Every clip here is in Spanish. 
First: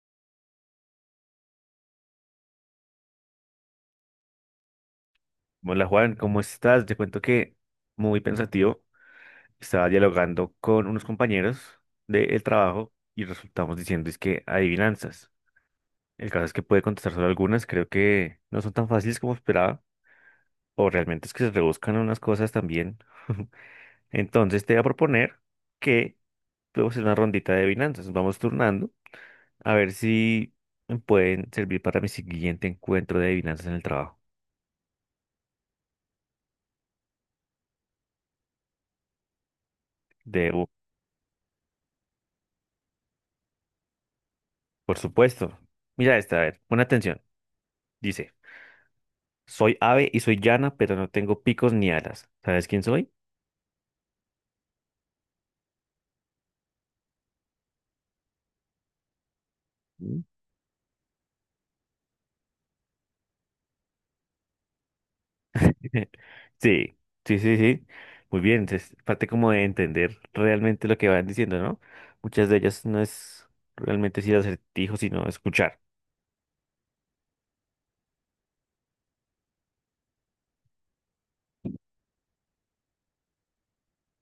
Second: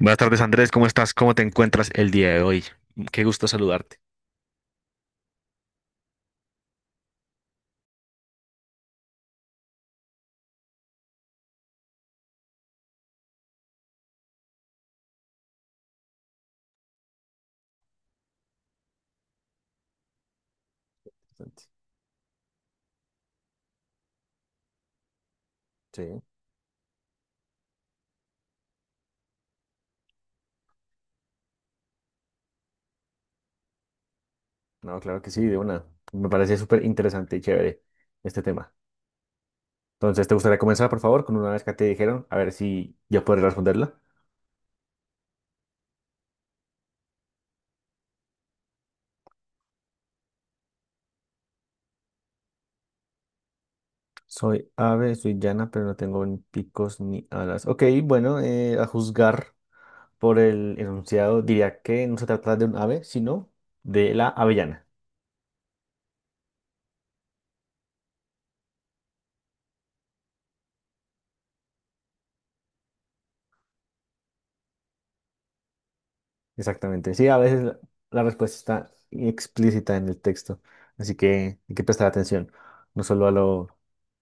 Buenas tardes, Andrés. ¿Cómo estás? ¿Cómo te encuentras el día de hoy? Qué gusto saludarte. Hola Juan, ¿cómo estás? Te cuento que muy pensativo, estaba dialogando con unos compañeros del trabajo y resultamos diciendo es que adivinanzas. El caso es que puede contestar solo algunas, creo que no son tan fáciles como esperaba, o realmente es que se Bastante. rebuscan unas cosas también. Entonces te voy a proponer que Sí, podemos hacer una rondita de adivinanzas, nos vamos turnando a ver si me pueden servir para mi siguiente encuentro de adivinanzas en el trabajo. no, claro que sí, de una. Me parece súper interesante y chévere este tema. Entonces, ¿te De, gustaría comenzar, por favor, con una vez que te dijeron? A ver si yo podré responderla. por supuesto. Mira esta, a ver, pon atención. Dice. Soy ave y soy llana, pero no tengo picos ni alas. ¿Sabes quién soy? Soy ave, soy llana, pero no tengo ni picos ni alas. Ok, bueno, a juzgar Mm. por el enunciado, diría que no se trata de un ave, sino de la avellana. Sí, sí, sí, sí. Muy bien, es parte como de entender realmente lo que van diciendo, ¿no? Muchas de ellas no es realmente decir acertijo, sino escuchar. Exactamente. Sí, a veces la respuesta está explícita en el texto, así que hay que prestar atención, no solo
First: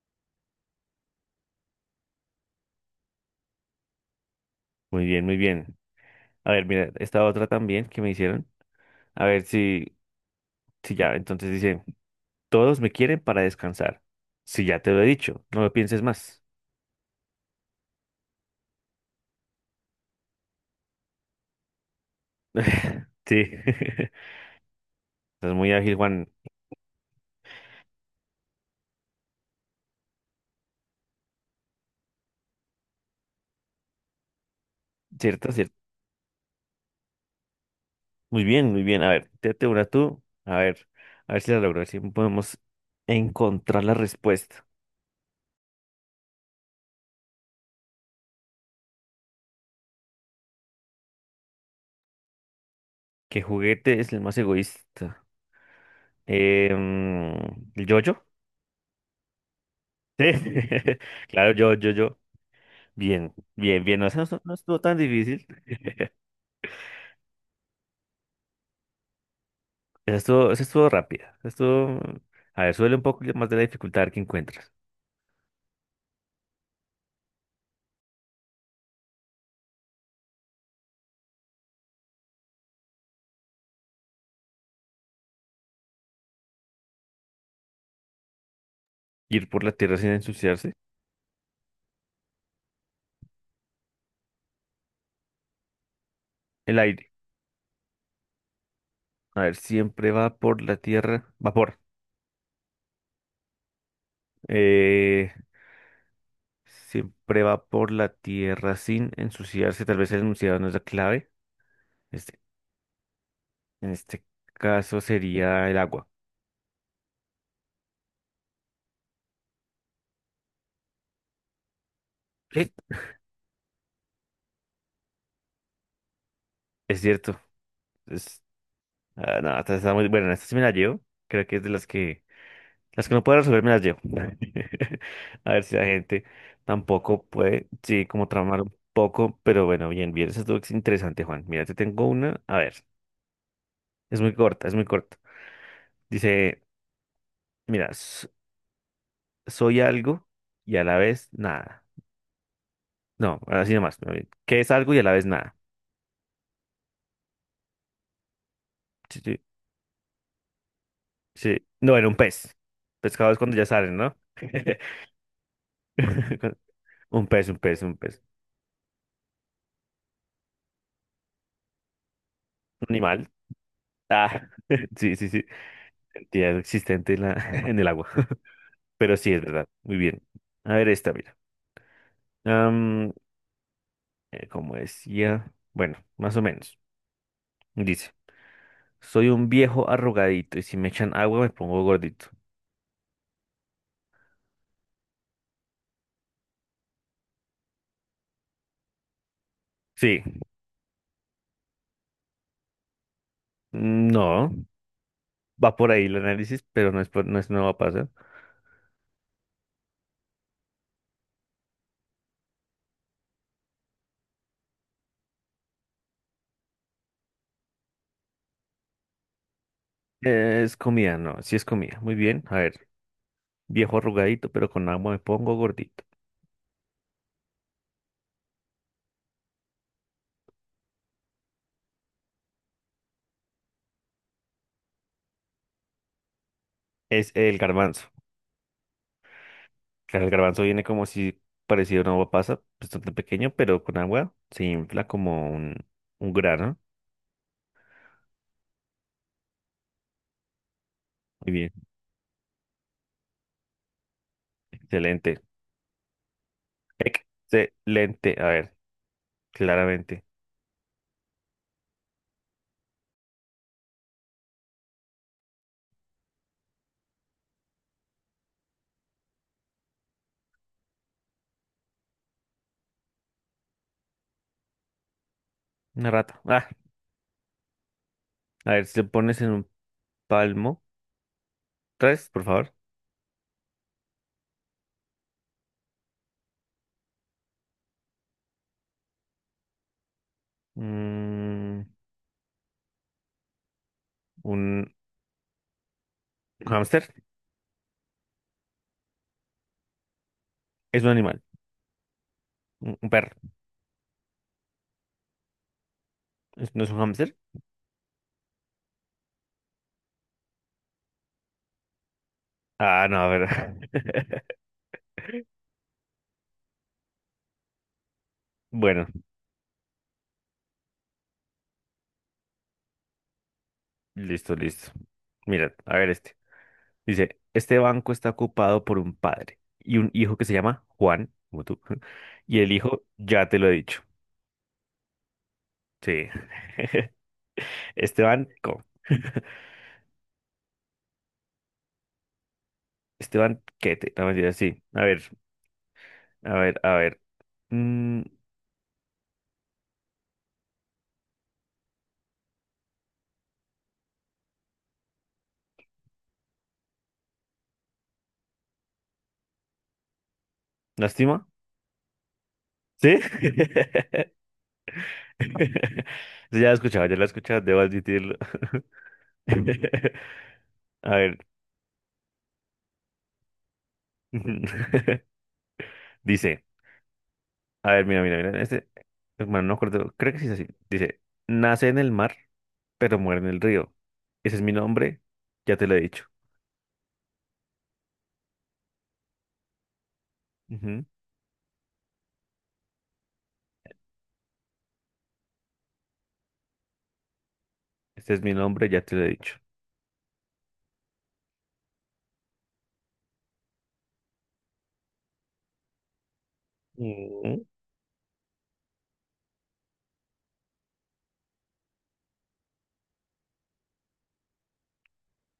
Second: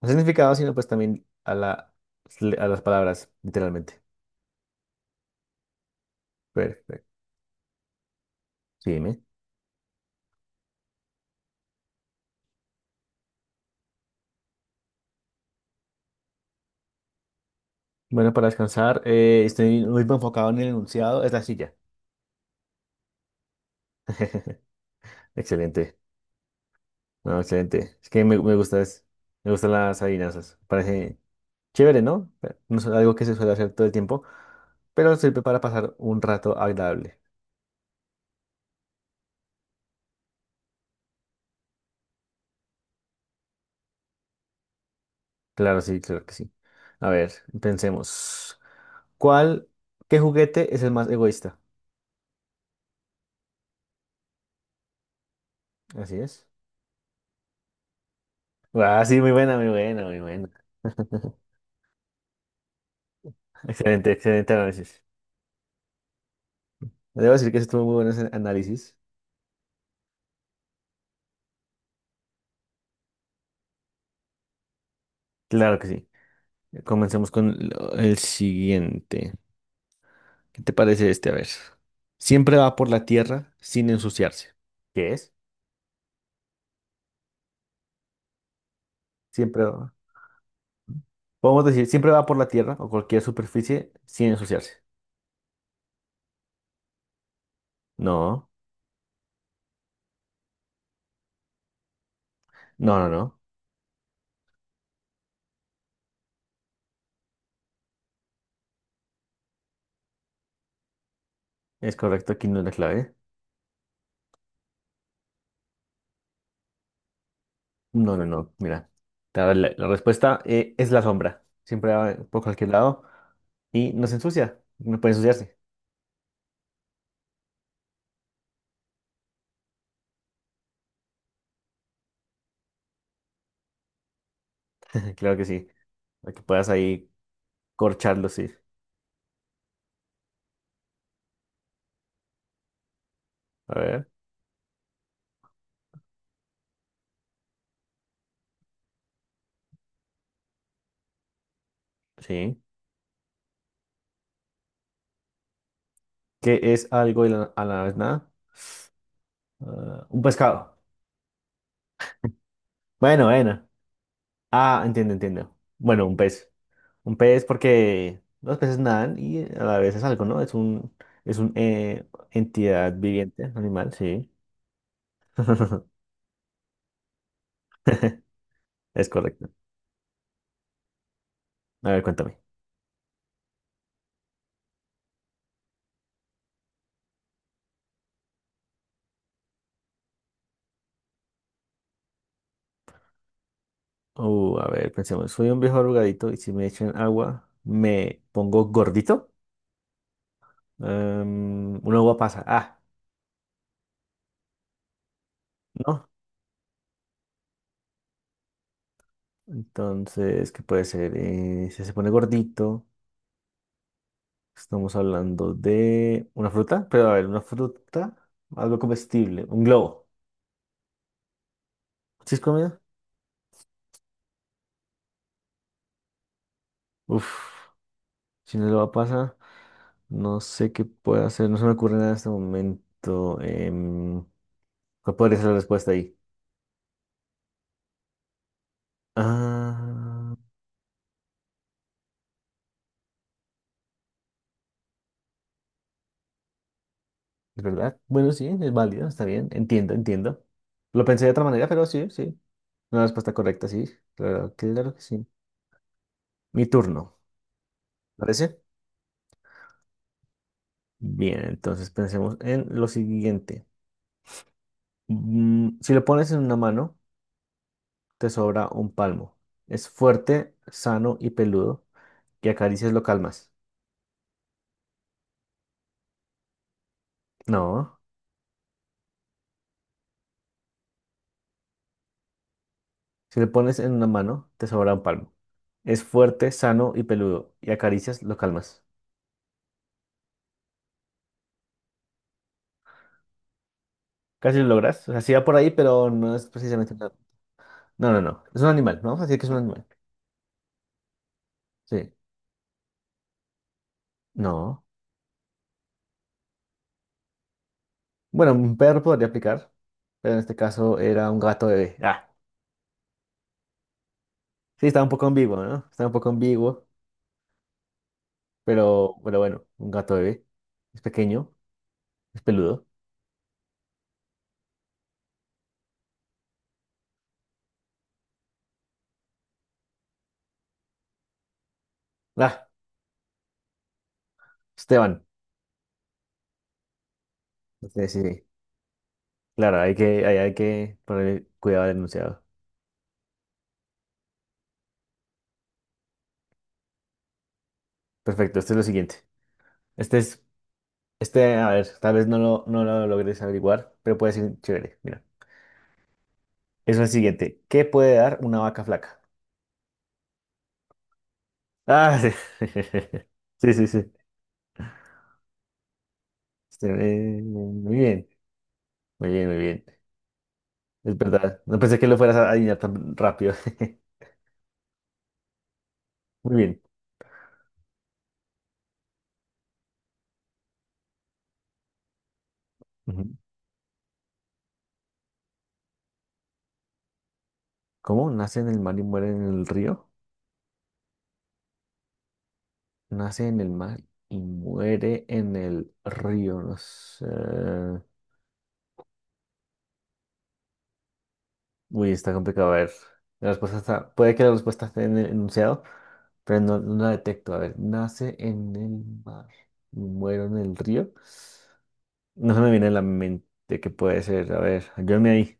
al significado, sino pues también a las palabras, literalmente. Muy bien, muy bien. A ver, mira, Perfecto. esta otra también que me hicieron. Sí, dime. A ver si, si ya, entonces dice, todos me quieren para descansar. Si ya te lo he dicho, no lo pienses más. Bueno, para descansar, estoy muy enfocado en el enunciado, es la silla. Sí. Estás muy ágil, Excelente. Juan. No, excelente. Es que me gusta, me gustan las adivinanzas. Parece chévere, ¿no? Pero no es algo que se suele hacer todo el tiempo, pero sirve ¿Cierto? para pasar un rato agradable. Muy bien, muy bien. A ver, tírate una tú. A ver si la logro, a ver si podemos encontrar la respuesta. Claro, sí, claro que sí. A ver, pensemos. ¿Cuál, ¿qué juguete es el más egoísta? ¿Qué juguete es el más egoísta? Así es. Em, ¿El yo-yo? Ah, sí, muy buena, muy buena, muy Sí, buena. claro, yo, yo, yo. Bien, bien, bien. No, Excelente, esa no, excelente no estuvo tan análisis. difícil. Debo decir que sí estuvo muy bueno ese análisis. Esa estuvo rápida. Esa estuvo... A ver, suele un poco más de la dificultad que encuentras. Claro que sí. Comencemos con el siguiente. ¿Qué te parece este? A ver. Siempre va por la tierra sin ensuciarse. ¿Qué es? Ir por Siempre la va. tierra sin ensuciarse. Podemos decir, siempre va por la tierra o cualquier superficie sin ensuciarse. El aire. No, A ver, siempre va por la tierra. Vapor. no, no, no. Eh, Siempre va por la tierra sin ensuciarse. Tal vez el enunciado no es la clave. Es correcto, Este, aquí no es la clave. en este caso sería el agua. No, no, no, mira. Te voy a dar la respuesta es la sombra. Siempre va por cualquier Sí, lado y no se ensucia. No puede ensuciarse. es cierto. Es, ah, no, esta está muy bueno. Esta sí me la llevo. Creo que es de las que no puedo resolver me las llevo. Claro que A ver sí. si la gente Para que puedas ahí tampoco puede, sí, como corcharlo, sí. tramar un poco, pero bueno, bien, bien. Eso es interesante, Juan. Mira, te tengo una. A ver, A ver, es muy corta, es muy corta. Dice, mira, soy algo y a la vez nada. sí. No, así nomás. A ver, ¿qué es algo y a la vez nada? ¿Qué es algo y a la vez nada? Sí, sí, Ah, un pescado. sí. No, era un pez. Bueno, Pescado es cuando ya bueno. salen, ¿no? Ah, entiendo, entiendo. Bueno, un pez. Un Un pez pez, un pez, un porque pez. los peces nadan y a la vez es algo, ¿no? Es un Un entidad animal. viviente, animal, sí. Ah, sí, sí, sí. Ya existente en la, en el agua. Es Pero sí, es correcto. verdad. Muy bien. A ver esta, mira. A ver, cuéntame. Am, como decía, bueno, más o menos. Dice, soy un viejo arrugadito y si me echan agua me pongo gordito. A ver, pensemos, soy un viejo arrugadito y si me echan agua, me pongo gordito. Sí, Un agua pasa. Ah, no, va por ahí ¿no? el análisis, pero no es, no es, no va a pasar. Entonces, ¿qué puede ser? Si se pone gordito, estamos hablando de una fruta, pero a ver, una fruta, algo comestible, un globo. Es comida, no, sí es comida. Muy ¿Sí es bien. A comida? ver, viejo arrugadito, pero con agua me pongo gordito. Uf, si no lo va a pasar, no sé qué puedo hacer, no se me ocurre nada en este momento. Em, ¿Cuál podría ser la respuesta ahí? Es el garbanzo. Claro, el Ah. garbanzo viene como si parecido a una uva pasa, bastante pequeño, pero con agua se infla como un grano. Es verdad. Bueno, sí, es válido, está bien. Entiendo, entiendo. Lo pensé de otra Muy manera, bien, pero sí, sí. Una respuesta correcta, sí. Claro, claro que sí. excelente. Mi turno, Excelente. A ¿parece? ver, claramente. Bien, entonces pensemos en lo siguiente. Si lo pones en una mano, te sobra un palmo. Es fuerte, sano y peludo. Y acaricias lo calmas. Una rata. Ah, No. a ver, si te pones en un palmo. Tres, por favor. Si lo pones en una mano, te sobra un palmo. Es fuerte, sano y peludo. Y acaricias lo calmas. Mm, Casi lo un logras. O sea, sí va por ahí, pero no es precisamente. hámster. No, no, no. Es un animal. Vamos a decir que es un animal. Es un animal. Sí. Un perro. No. ¿Es- ¿No es un hámster? Bueno, un perro podría aplicar, pero en este caso era un gato bebé. Ah, Ah, no, a ver. sí, estaba un poco ambiguo, ¿no? Estaba un poco ambiguo, Bueno. Pero bueno, un gato bebé. Es pequeño, es peludo. Listo, listo. Mira, a ver este. Dice, este banco está ocupado por un padre y un hijo que se llama Juan, como tú. Y Ah, el hijo, ya te lo he dicho. Esteban. Sí. Sí, sí, Este sí. banco. Claro, hay que poner cuidado al enunciado. Este banquete. No, mentira, sí. A ver, a ver, a ver. Mm, Perfecto, este es lo siguiente. Este es, a ver, tal vez no lo logres averiguar, pero puede ser chévere. Mira, es el siguiente. ¿Qué puede dar una vaca flaca? ¿lástima? Ah, sí. ¿Sí? Sí, sí, sí. Sí, ya lo he escuchado, ya lo he escuchado, debo Muy bien, admitirlo. muy bien, muy bien. A Es ver. verdad. No pensé que lo fueras a adivinar tan rápido. Muy Dice. bien. A ver, mira, mira, mira. Este, hermano, no acuerdo. Creo que sí es así. Dice, nace en el mar, pero Ujú. muere en el río. Ese es mi nombre, ya te lo he dicho. ¿Cómo nace en el mar y muere en el río? Ujú. Nace en el mar y muere en el río. No sé. Este es mi nombre, ya te lo he dicho. Uy, está complicado. A ver. La respuesta está. Puede que la respuesta esté en el enunciado, pero no, no la detecto. A Mm. ver, nace en el mar y muere en el río. No se me viene a la mente qué puede ser. A ver, ayúdame ahí.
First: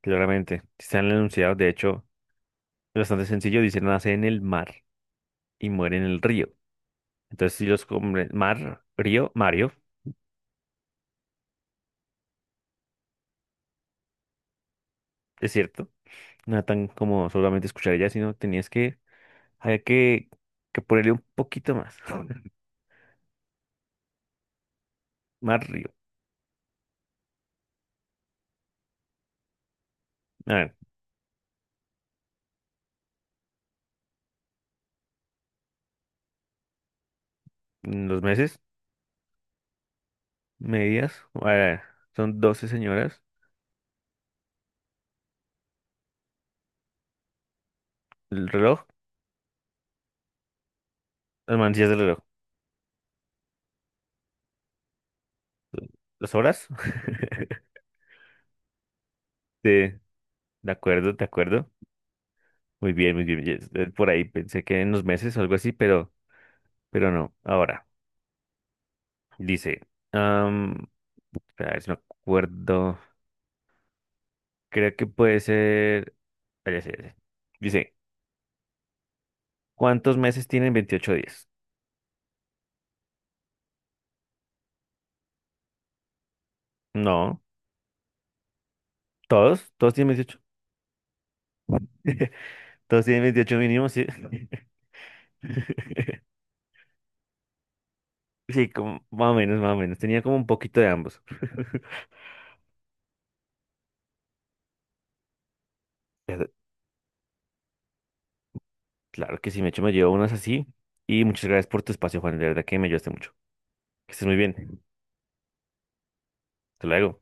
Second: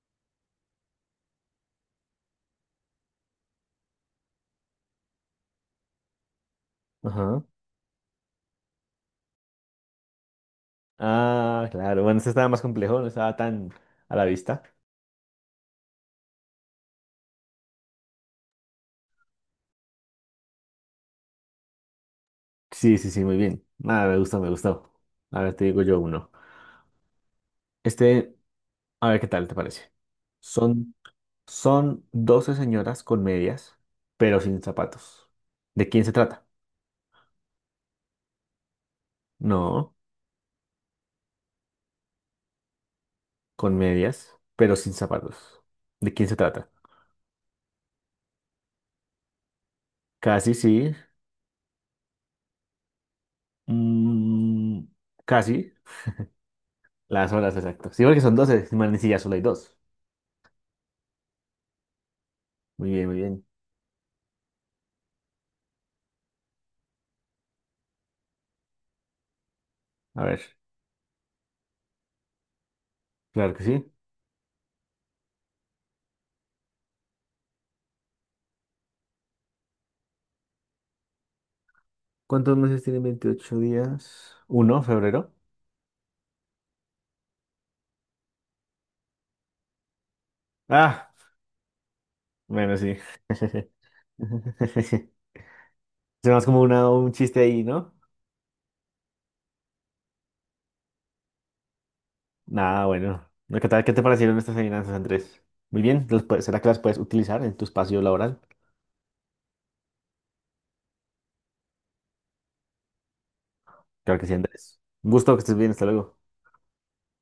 Claramente. Está en el enunciado, de hecho, es bastante sencillo. Dice, nace en el mar y muere en el río. Ajá. Entonces, si los combres, mar, río, Mario, Ah, claro. Bueno, este estaba más complejo, no estaba tan a la vista. es cierto. No era tan como solamente escuchar ella, sino tenías que, había que ponerle un poquito más. Sí, sí, sí, muy bien. Nada, me gusta, me gustó. A ver, te Mar, digo río. yo uno. Este, a ver qué tal te parece. A ver, Son, son 12 señoras con medias, pero sin zapatos. ¿De quién se trata? los meses. No, Medias. Son 12 señoras. con medias, pero sin zapatos. ¿De quién se trata? El reloj, Casi sí. las manecillas del reloj. mm, Casi. ¿Las horas? Las horas, exacto. Sí, porque son 12, man, sí, ya solo hay Sí, dos. de acuerdo, de acuerdo. Muy Muy bien, muy bien, muy bien. bien. Yes, por ahí pensé que en los meses o algo así, pero no. Ahora, dice, A ver, am, espera, a ver si me acuerdo. claro que sí. Creo que puede ser. Ah, ya sé, ya sé. Dice, ¿cuántos meses tienen 28 días? ¿Cuántos meses tienen 28 días? Uno, febrero. No, todos, todos tienen 28. Ah, bueno, sí. Todos tienen 28 mínimo, sí. Se más como un chiste ahí, ¿no? Sí, como, más o menos, más o menos. Tenía como un poquito de ambos. Nada, bueno. ¿Qué tal? ¿Qué te parecieron estas adivinanzas, Andrés? Muy bien. Pero ¿Será que las puedes utilizar en tu espacio laboral? claro que sí, me hecho me llevo unas así. Y muchas gracias por tu espacio, Juan. De verdad que me ayudaste mucho. Que Claro que estés sí, muy Andrés. bien. Un gusto que estés bien. Hasta luego. Hasta luego.